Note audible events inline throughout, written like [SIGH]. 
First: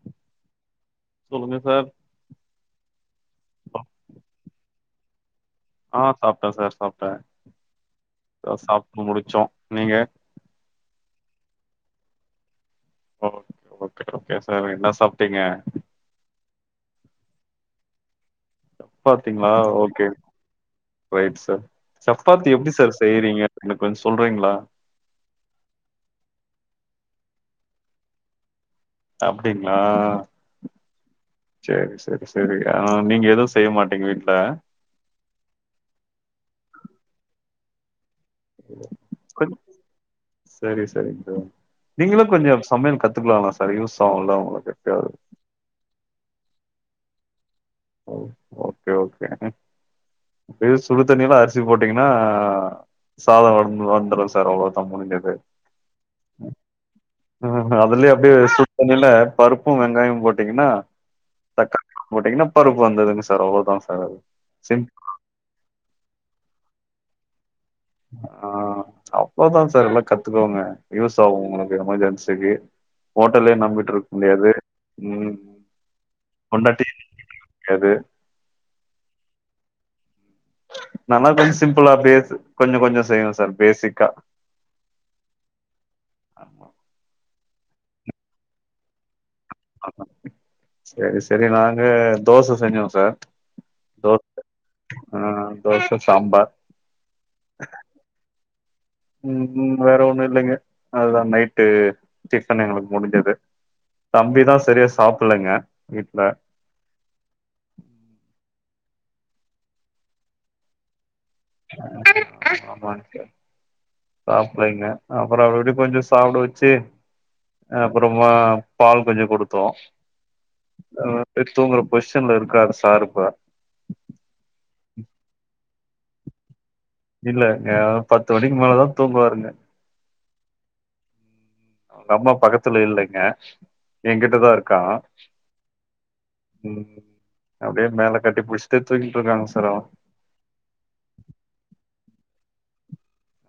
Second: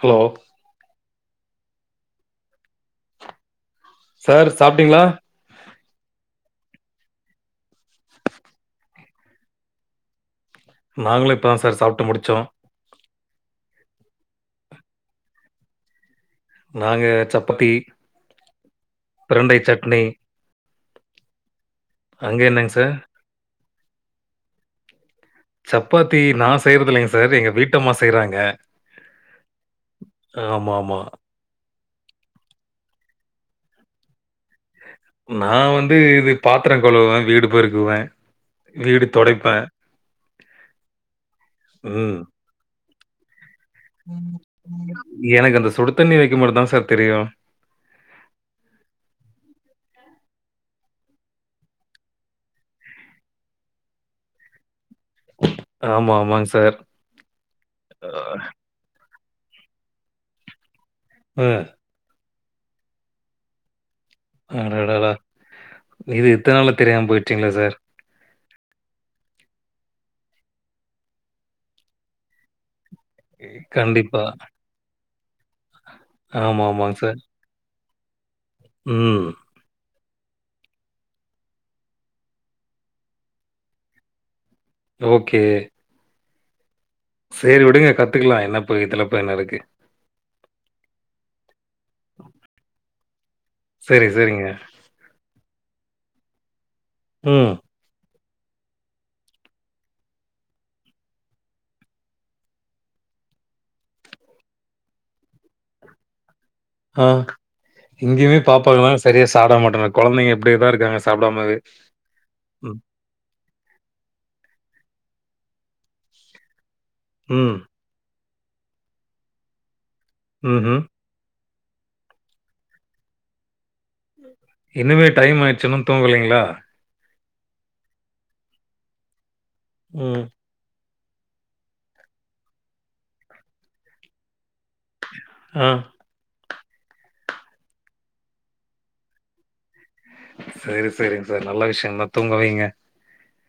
Hello சொல்லுங்க sir sir சாப்ட்டீங்ளா ஆ சாப்ட்டே சார் சாப்ட்டே இப்பதா சாப்ட்டு முடிச்சோ நீங்க நாங்களு இப்பதா சார் சாப்ட்டு முடிச்சோ ஓகே ஓகே ஓகே சாரு என்ன சாப்ட்டீங்க நாங்க சப்பத்தி சப்பாத்திங்ளா ஓகே ரைட் சார் அங்க சப்பாத்தி என்னங்க எப்டி சார் செய்றீங்க எனக்கு கொஞ்ச சொல்றீங்ளா சப்பாத்தி நா செய்யறதில்லைங்க சார் எங்க வீட்டம்மா செய்றாங்க அப்டிங்ளா ஆமாமா. சேரி சேரி சேரி ஆ நீங்க எதுவு செய்ய மாட்டீங்க வீட்ல நா வந்து இது பாத்தர கழுவுவே வீடு பெருக்குவே வீடு தொடைப்பே செரி செரிங்க சார் ம். நீங்களு கொஞ்ச சமையல் கத்துக்கலால சார் யூஸ் ஆகுல உங்களுக்கு எப்பயாவ்து எனக்கு அந்த சுடுத்தண்ணி வைக்க மட்டு தா சார் தெரியு ஓ ஓகே ஓகே இது சுடு தண்ணில அரிசி போட்டீங்னா சாத வரும் வந்துரு சார் அவ்ளோதா முடிஞ்சது ஆமா ஆமாங்க சார் ம் அதுலே அப்டியே சுடு தண்ணில பருப்பு வெங்காயமு போட்டீங்கனா அ தக்கா போட்டீங்கனா பருப்பு வந்துருங்க சார் அவ்ளோதா சார் அது சிம்பிள் அடடடா இது இத்தன நாளு தெரியாம போய்டுச்சுங்களே சார் ஆ அவ்ளோதா சார் எல்லா கத்துக்கோங்க யூஸ் ஆகு ஒங்களுக்கு எமெர்ஜென்சிக்கு ஹோட்டலே நம்பிட்டு இருக்க கண்டிப்பா. முடியாது ம் ஆமா, பொண்டாட்டி ஆமாங்க சார். [INAUDIBLE] யாது ம் நாலா கொஞ்ச சிம்பிளா அப்டியே கொஞ்ச கொஞ்ச செய்வே சார் பேசிக்கா ஓகே ஆமா சேரி விடுங்க கத்துக்கலா என்ன போய் இதுல போய் என்ன இருக்கு செரி செரி நாங்க தோச செஞ்சோ சார் சரி சரிங்க அ தோச சாம்பார் ம் ம் வேற ஒண்ணு இல்லைங்க அதுதா நைட்டு டிஃபன் எங்களுக்கு முடிஞ்சது தம்பி தா சரியா சாப்புலங்க வீட்ல ஆ இங்கேயுமே பாப்பாங்களா செரியா சாப்ட மாட்ராங்க கொழந்தைங்க இப்டியேதா இருக்காங்க சாப்டாமவே ஆமாங்க சாப்லங்க அப்புறோ அப்டி இப்டி கொஞ்சோ சாப்புட வெச்சு ம் அப்புறமா பால் கொஞ்சோ குடுத்தோ ம் ம் ஆ சரி தூங்கர பொஸிஷன்ல இருக்காரு சார் இப்ப இன்னுமே டைம் ஆய்ச்சு இன்னு தூங்கலைங்களா இல்லங்க பத்து மணிக்கு மேலதா தூங்குவாருங்க ம் அம்மா பக்கத்துல இல்லைங்க எகிட்டதா இருக்கா ஆ ம் அப்டியே மேல கட்டி புடிஸ்ட்டு தூங்கிட்டு இருக்காங்க சார் அவ சரி சரிங்க சார் நல்ல விஷிய தா தூங்க வைங்க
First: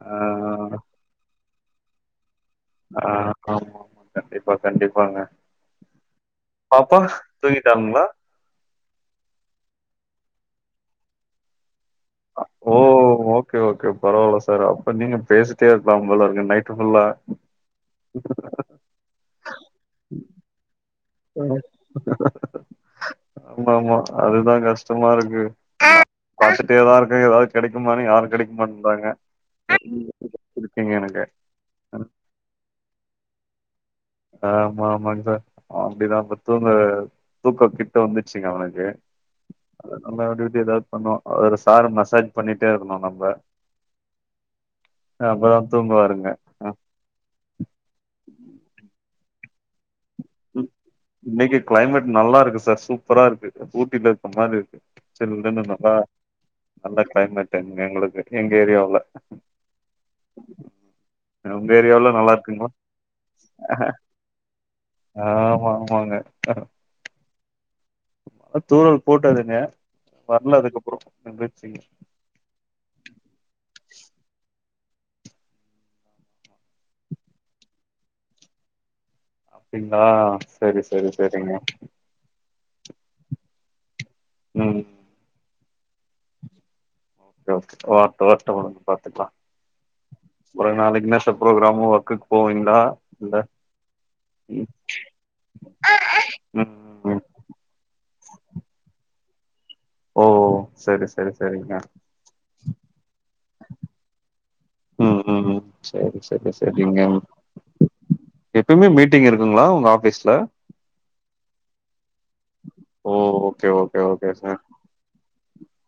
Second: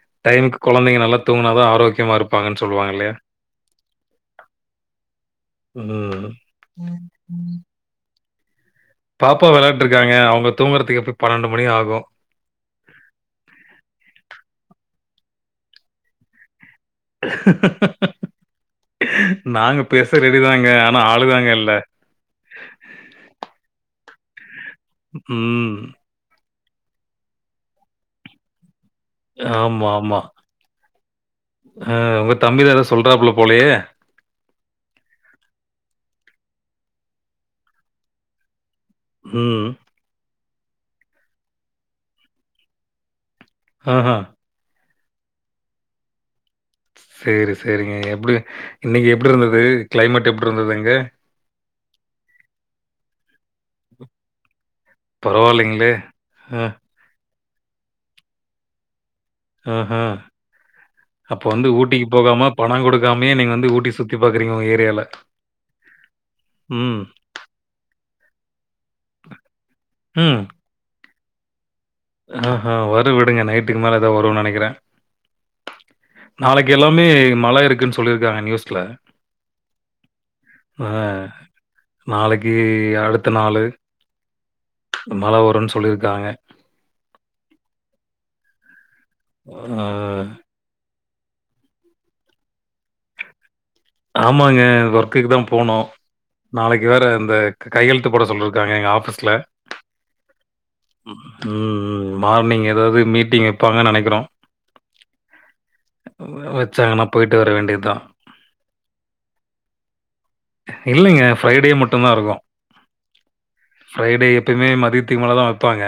ஆ டைமுக்கு கொழந்தைங்களா நல்லா தூங்க னாதா ஆரோக்கியமா இருப்பாங்கன்னு சொல்லுவாங்க ஆ இல்லயா ஆமா ஆமா கண்டிப்பா கண்டிப்பாங்க ம். பாப்பா தூங்கிட்டாங்களா பாப்பா வெளயாண்ட்டுருக்காங்க அவங்க தூங்குரதுக்கு எப்பயு பன்னெண்டு மணி ஆகு ஓ ஓகே ஓகே பரவால சார் அப்ப நீங்க பேசிட்டே இருக்கலா போல இருக்கு நைட்டு ஃபுல்லா நாங்க பேச ரெடிதாங்க ஆனா ஆளுதாங்க இல்ல ஆமா ஆமா அதுதா கஷ்டமா இருக்கு ம். பாத்துட்டே தா இருக்கே யராது கெடைக்குமான்னு யாரு கெடைக்க மாட்டேன்ராங்க ஆமா ஆமா ஹா ம். உங்க தம்பிதா ஏதோ சொல்றாப்புல போலையே ஆமா ஆமாங்க சா அப்டிதா இப்ப தூங்க தூக்கொ கிட்ட வந்துச்சுங்க அவனுக்கு ஹ்ம் நம்ம அப்டி இப்டி ஏதாவது பண்ணுவா அவர் சார் மசாஜ் பண்ணிட்டே இருக்கணு நம்ப ஹ ஹா அப்பதா தூங்கு வாருங்க சேரி சேரிங்க எப்டி இன்னைக்கி எப்டி இருந்தது கிளைமேட் எப்டி ம். இருந்தது அங்கே இன்னைக்கு கிளைமேட் நல்லா இருக்கு சார் சூப்பரா இருக்கு ஊட்டில இருக்க மாரி இருக்கு சில்லுன்னு பரவாயில்லைங்களே! நல்லா அ, நல்ல கிளைமேட் இங்க எங்களுக்கு எங்க ஏரியாவுல ஹ ஹ அப்ப வந்து உங்க ஊட்டிக்கு ஏரியாவுல நல்லா போகாம இருக்குங்களா பணோ கொடுக்காமயே நீங்க வந்து ஊட்டி சுத் தி பாக்குறீங்க உங்க ஏரியால ஆமா ஆமாங்க ம் தூரல் போட்டாறுங்க வர்ல அதுக்கப்புறோ நின்டுச்சு ஆ ஆ வரு விடுங்க நைட்டுக்கு மேலே தா வரு நெனைக்கிறே நாளைக்கு எல்லாமே மழ இருக்குன்னு சொல்லியிருக்காங்க நியூஸ்ல அப்டிங்களா சரி ஆ சரி சரிங்க நாளைக்கு அடுத்த நாளு ம் மழ வருனு சொல்லியிருக்காங்க ம் வர்ட்டு வர்ட்டும் பாத்துக்கலா ஆ ஒரு நாளைக்குன்னா ஸ்டெப் புரோக்ராமு ஒர்க்குக்கு போவீங்களா இல்ல ஆமாங்க ம் ஒர்க்குக்கு தா போணு ம் நாளக்கி வேற ம் இந்த கையெழுத்து போட சொல்லிருக்காங்க எங்க ஆஃபீஸ்ல ஓ சரி ம் சரி சரிங்க ம் மார்னிங் ஏதாவது மீட்டிங் வெப்பாங்கன்னு நெனக்கிறோ ம் ம் ம் சரி வே சரி வெச்சாங்கன்னா போய்ட்டு வர வேண்டியதுதா எப்பமே மீட்டிங் இருக்குங்களா உங்க ஆஃபீஸ்ல இல்லைங்க ஃப்ரைடே மட்டு தாயிருக்கு ஓ okay okay Friday okay sir எப்பமே மதித்துக்கு மேலதா வெப்பாங்க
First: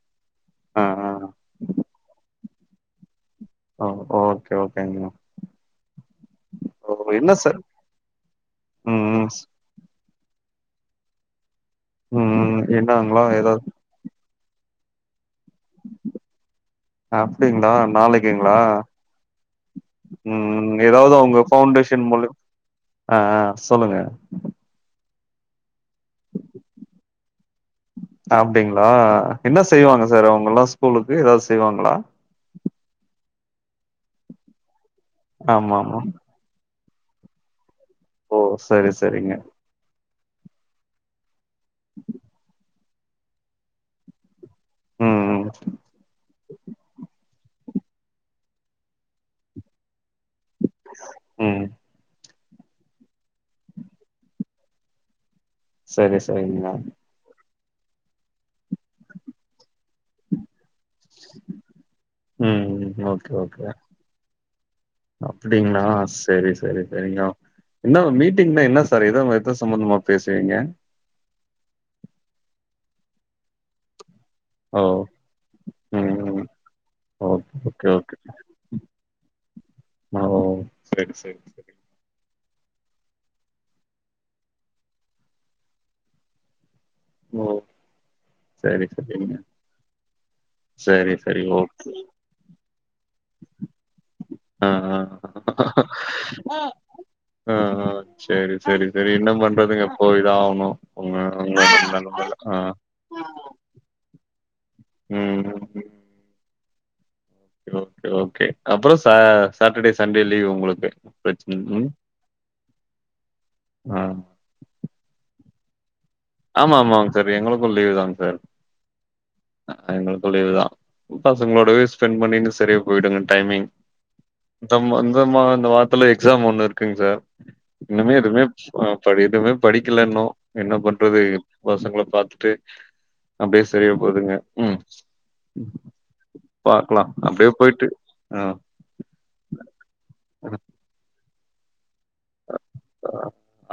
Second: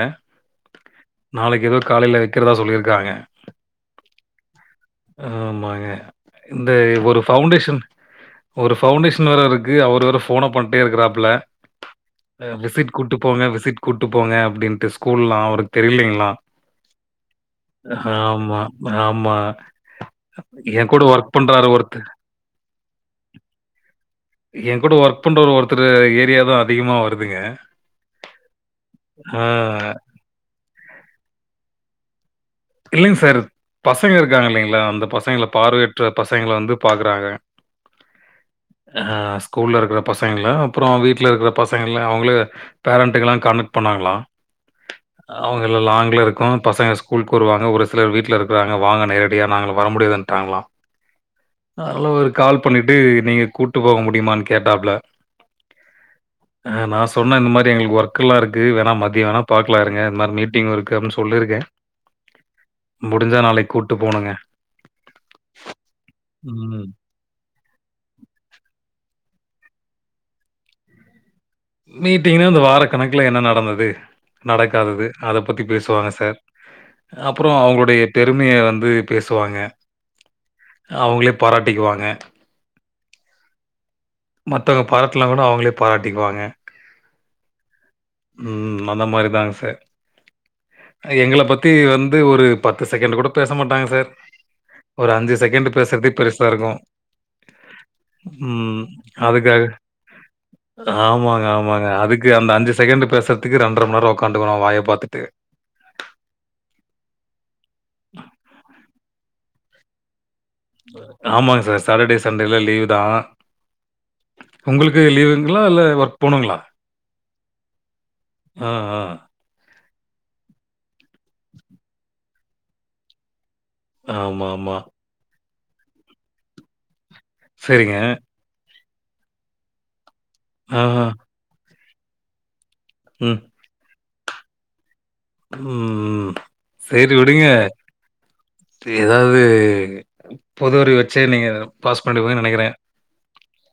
ஆ ஆ நாளைக்கி ஏதோ காலைல வெக்கிறதா சொல்லிருக்காங்க ஓ ஓகே ஓகேங்க ஆம்மாங்க இந்தே ஓ ஒரு என்ன சார் ஃபெளண்டேஷன் ஒரு ம் ஃபெளண்டேஷன் வேற இருக்கு அவரு வேற போன பண்ட்டே இருக்றாப்ல ம் அ ம் விசிட் கூட்டு என்னாங்களா போங்க ஏதாவது விசிட் கூட்டு போங்க அப்டின்ட்டு ஸ்கூல்லா அவருக்கு தெரிலைங்களா அப்டிங்களா நாளைக்குங்களா ஆமா. ம் என் கூட ஏதாவது வொர்க் அவுங்க பண்றாரு ஃபெளண்டேஷன் ஒருத்தர். முலிய அ அ சொல்லுங்க ஏ கூட ஒர்க் பண்ற ஒர்த்தர் ஏரியா தா அதிகமா வருதுங்க அப்டிங்களா ஆ என்ன செய்வாங்க சார் அவங்கல்லா ஸ்கூலுக்கு ஏதாவது செய்வாங்களா இல்லேங்க சார் பசங்க இருக்காங்கல்லைங்களா அந்த பசங்கள ஆமா ஆமா பார்வையற்ற பசங்கள வந்து பாக்குறாங்க ஓ சரி ஆ சரிங்க ஸ்கூல்ல இருக்குற பசங்கள அப்றோ வீட்ல இருக்குற பசங்கள அவுங்களே பேரண்ட்டுக்கலா காண்டெக்ட் பண்ணாங்களா ம் ம் அவுங்களல்லா லாங்குருக்கு பசங்கள ஸ்கூல் வாங்க ஒரு சிலர் வீட்ல இருக்குறாங்க வாங்க நேரடியா நாங்க வர முடியாதுன்னுடா ங்களா ம் அதுல ஒரு கால் பண்ணிட்டு நீங்க கூட்டு போக முடியுமான்னு கேட்டாப்ல செரி செரிங்களா சொன்னா இந்த மாதிரி எங்களுக்கு ஒர்க்கெல்லா இருக்கு வேணா மதியம் வேணா பாக்கலாருங்க இந்த மாரி மீட்டிங் ஒர்க் அப்டின்னு சொல்லியிருக்கே ம் ம் ஓகே ஓகே போணுங்க. அப்டிங்களா செரி செரி ம். செரிங்க என்னவா மீட்டிங்னா என்ன சார் ஏதோ ஏது சம்பந்தமா பேசுவீங்க மீட்டிங்னா இந்த வாரகணக்குல என்ன நடந்தது ஓ நடக்காதது அத பத்தி பேசுவாங்க ம் சார் ம் அப்றோ ஓகே ஓகே அவங்களுடைய பெருமைய வந்து பேசுவாங்க மாஓ அவுங்களே பாராட்டிக்குவாங்க மத்தவங்க பாராட்டல கூட அவுங்களே பாராட்டிக்குவாங்க ஓ சரி உம் அந்த மாதிரி சரிங்க. தா சார் சரி எங்கள சரி பத்தி ஓகே. வந்து ஒரு பத்து செகெண்ட் கூட பேச மாட்டாங்க சார் ஆ ஆ ஒரு அஞ்சு செகெண்டு் பேசுறதே பெருசா ஆ இருக்கு ஆ ஆ. சரி உம் சரி சரி என்ன அதுக்காக பண்றதுங்க போய்தான் ஆவணு. உங்க ஆமாங்க உங்க ஆமாங்க அதுக் நெலமைல அந்த ஆ அஞ்சு செகண்ட் பேசுறதுக்கு ரெண்டரமன்நேரோ ஒக்காந்திருக்கணு வாய பாத்துட்டு ம் ஓகே ஓகே அப்றோ சா சாட்டடே சண்டே லீவ் உங்களுக்கு பிரச்சன ஆமாங்க சார் ம் சாட்டடே சண்டேல லீவு தா ஆ உங்களுக்கு லீவுங்களா இல்ல ஒர்க் ஆமா ஆமாங்க சார் எங்களுக்கு லீவு தா சார் ஆ, ஆ. அ எங்குளுக்கு லீவுதா பசங்களோடவே ஸ்பெண் பண்ணிண்ட்டு செரியா போயிடுங்க டைமிங். ஆமாமா. தம்மா இந்தம்மா இந்த வார்த்துல எக்ஸாம் ஒன்னு இருக்குங் சார். சரிங்க. இன்னுமே எதுமே ஆ படி எதுமே படிக்கல இன்னு என்ன ஆஹ. பண்றது பசங்கள பாத்துட்டு ம். அப்டியே செரியா போதுங்க ம். ம் ம் பாக்கலாம் சேரி விடுங்க. அப்டியே போயிட்டு ஆ து எதாவுது பொதுஅறுவு வெச்சே நீங்க பாஸ் பண்டுவே நெனைக்கிறே.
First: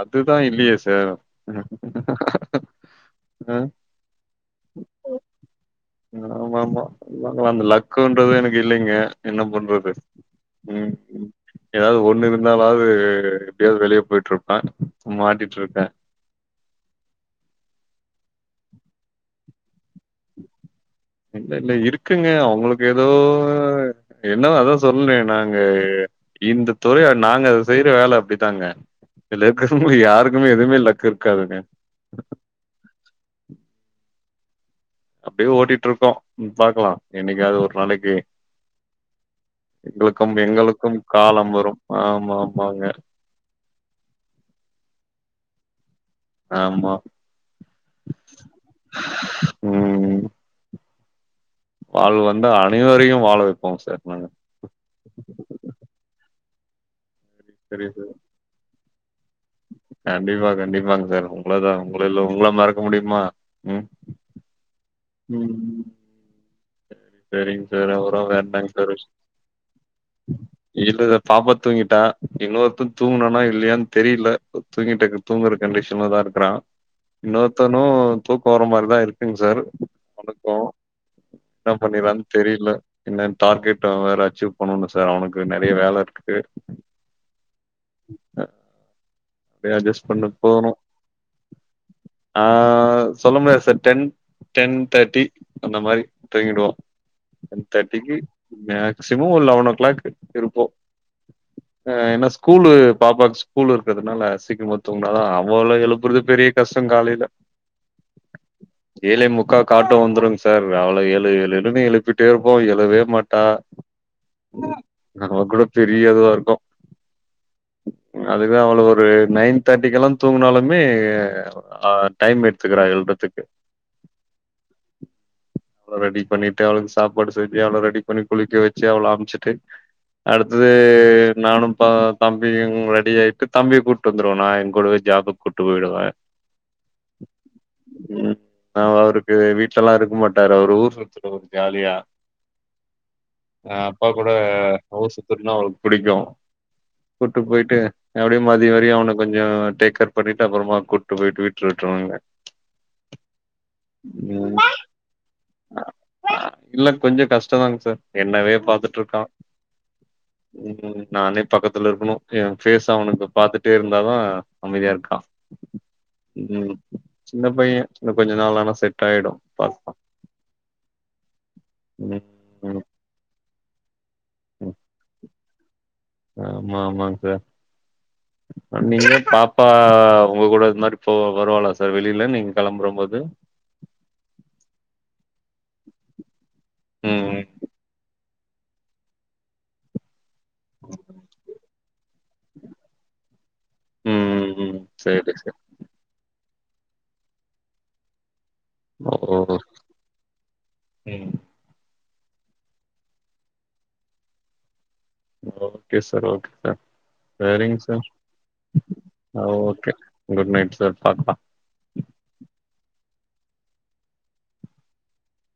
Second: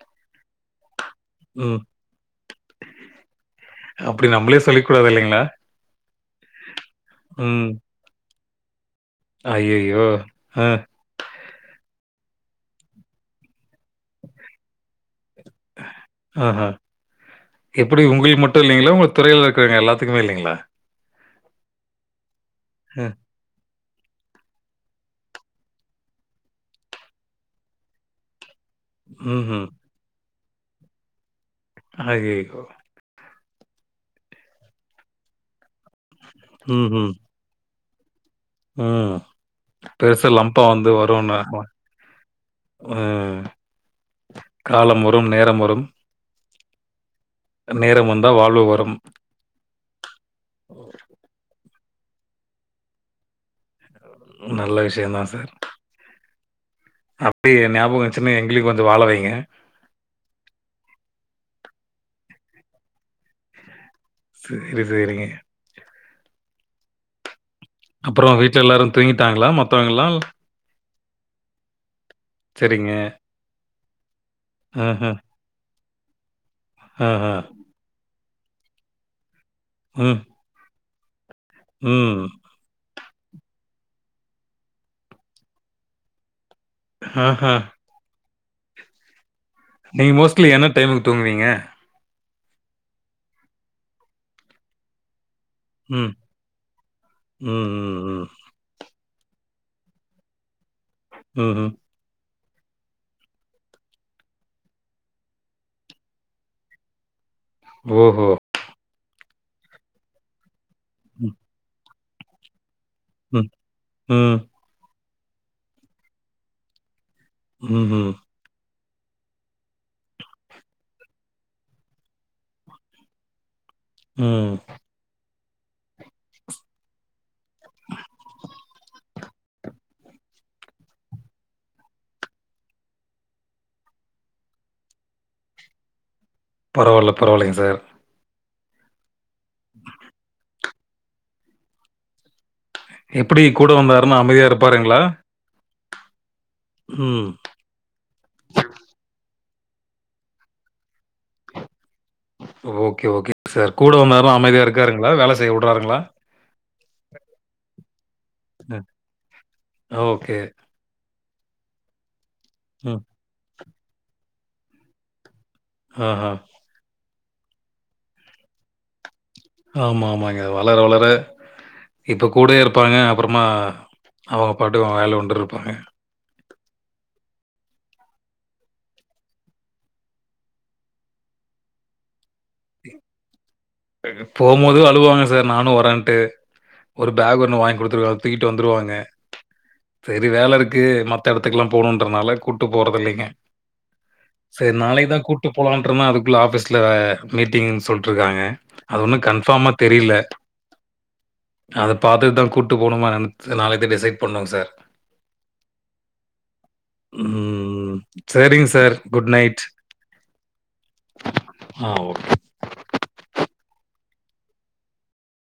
அதுதா இல்லியே சார் ம். அ. அப்டி நம்பளே சொல்லிக் கூடாது இல்லிங்ளா? அ ஆமாமா தா [UNINTELLIGIBLE] அந்த லக்குன்றது எனுக்கு இல்லீங்க. என்ன பண்றது ஐயய்யோ! அ, ம் ம். எதாவ்து ஒன்னு இருந்தாலாவ்து எப்டியாவ்து வெளிய போய்ட்ருப்பே மாட்டிட்ருக்கே. ஆஹ எப்பிடி உங்குள்க்கு மட்டு இல்லீங்ளா உங்க துறையில இருக்கிறங்க எல்லாத்துக்குமே இல்லிங்களா? இல்லல்ல இருக்குங்க அவுங்களுக்கு எதோ அ, என்னவோ அதா சொன்னே நாங்க இந்த துறைய நாங்க அத செய்ற வேல அப்டிதாங்க. இதுல ம்ஹ்ம். இருக்கறவுங்களு யாருக்குமே எதுமே லக்கு இருக்காதுங்க. அய்யய்யோ. அப்டியே ஓட்டிட்ருக்கோ ம் பாக்லா ம்ஹ்ம். என்னைக்காவ்து ஒரு நாளைக்கி ம். பெருசா லம்பா வந்து எங்களுக்கும் வருன்னா காலம் வரும் ஆமா ஆமாங்க ம். காலம் வரும் நேரம் வரும் ஆமா நேரம் வந்தா வாழ்வு வரும். ம் ஓகோ. வாழ்வு வந்தா அனைவரையு வாழ வெப்போ சார் நாங்க. ம் நல்ல விஷ்யந்தா சார். அப்டியே எ சரி ஞாபகொ சார் வஞ்ச்சுன்னா எங் கிலியு கொஞ்சோ வாழ வெய்ங்க. கண்டிப்பா கண்டிப்பாங் சார் உங்களதா உங்கள எல்லா உங்கள மறக்க முடியுமா ம். சேரி சேரிங்க. ம் சரிங்க சார் அப்றோ அப்புறோ வேற வீட்ல என்னங்க எல்லாரு சார் விஷ் தூங்கிட்டாங்ளா மத்தவங்கல்லால் இல்ல தா பாப்பா தூங்கிட்டா இன்னொருத்த சரிங்க. தூங்குனானா இல்லியான் தெரியில்ல ஆஹ, தூங்கிட்டக்கு தூங்குற கண்டிஷன்ல தா இருக்கறா. ஆஹ. இன்னொர்த்தனு தூக்கோ வர மாரிதா இருக்குங் சார். ம். க்கு ன்னா ம். பண்ணிகிறான் தெரியில்ல. என்னன் டார்கெட்டு வேற அச்சீவ் பண்ணுனு சார் அவுனுக்கு நெறைய வேல இருக்குது. ஆஹ. அ ப்டியே அட்ஜஸ்ட் நீங்க பண்ட்டு மோஸ்ட்லி என்ன போவுணு. டைமுக்கு தூங்குவீங்க? ஆ சொல்ல முடியாது சார் டென் டென் தேட்டி அந்த மாரி ம். துங்கிடுவோ டென் ம் ம் தேட்டிக்கி ம். மேக்சிமோ ஒரு லெவன் ஓ கிளாக்கு இருப்போ. ம் ஹு. அ ஏனா ஸ்கூலு பாப்பாக் ஸ் கூலு இருக்கறதுனால சீக்ரமா தூங்னாதா அவள எழுப்புறது பெரிய கஷ்டங் காலைல ஓஹோ. ஏழே முக்காக்கு ஆட்டோ வந்துருங் சார் அவள எழு ம் எழு எழுனு எழுப்பிட்டேருப்போ எழுவே மாட்டா ம் ம். அவ கூட பெரிய இதுவாருக்கு. ம்ஹு. அதுதா அவள ஒரு நைன் தேட்டிக்கெல்லா தூங்குனாலுமே அ ஆ டைம் எடுத்துக்கிறா எழ்துற்திக்கு ம் அவ ரெடி பண்ணிட்டு அவுளுக் சாப்பாடு செஞ்சு அவ்ளோ ரெடி பண்ணி குளிக்க வெச்சு அவ்ள அம்ச்சிட்டு அடுத்தது நானு ப தம்பி ரெடி ஆயிட்டு தம்பி கூட் வந்துருவ நானே என்கூடவே ஜாபுக் கூட்டு போய்டுவ பரவால்ல பரவால்லைங்க சார் ம் ம் அவருக்கு வீட்லெல்லா இருக்க மாட்டாரு அவுரு ஊர் சுத்துறவர் ஜாலியா எப்படி கூட ஆ அப்பா வந்தாருன்னா கூட அமைதியா இருப்பாருங்களா? ஊர் சு த்திற்த்னா அவுருக் பிடிக்கு ம். கூட்டு போய்ட்டு அப்டியே மதிய வரையு அவன கொஞ்சோ டேக்கேர் பண்ணிட்டு அப்புறமா கூட்டு போய்ட்டு வீட்ல விட்ருவாங்க ஓகே ஓகே சார் கூட வந்தாலு ம் அமைதியா இருக்காருங்களா வேல செய்ய உட்றாருங்ளா இல்ல கொஞ்ச கஷ்ட தாங் சார் என்னவே ம். பாத்துட்ருக்கா ஓகே. ம் நானே பக்கத்துல இருக்கணு எ பேஸ் ம். அவனுக்கு பாத்துட்டே இருந்தாதா அமைதியா இருக்கா ஆஹா. ம் சின்ன பைய இன்ன கொஞ்ச நாள் ஆனா செட் ஆயிடு பாக்லா ஆமா ஆமாங்க வளர வளர ம் இப்ப கூடே ம் இருப்பாங்க அப்பறமா அவங்க ம் பாட்டுகு அவ வேல உண்டு இருப்பாங்க ஆமா ஆமாங் சார் நீங்க பாப்பா உங்க கூட இத் மாரி போவா வருவாலா சார் வெளியில நீங்க கெளம்புறம் போது போம்மோது அழுவாங்க சார் நானு வரன்ட்டு ஒரு ம் பேக் ஒன்னு வாய்ங் குடுத்துருக்க தூக்கிட்டு வந்துருவாங்க செரி வேல இருக் கு மத்த எடத்துக்குல்லா போணுன்றனால கூட்டு போறது இல்லைங்க ம் செரி ம் நாளைகு தா சேரி கூட்டு சார் போலான் சடனா அதுக்குள்ள ஆபீஸ்ல மீட்டிங்ன் சொல்ட்ருக்காங்க அது ஓ ஒன்னு கன்ஃபாமா தெரியில ம் அத பாத்துட் தா கூட்டு போணுமா எனன் நாளைக் தா டிசைட் பண்ணு sir okay sir okay sir செரிங்க ம். சார் சரிங்க sir. Good uh night. Okay good night sir பாக்லா ஆ ஓகே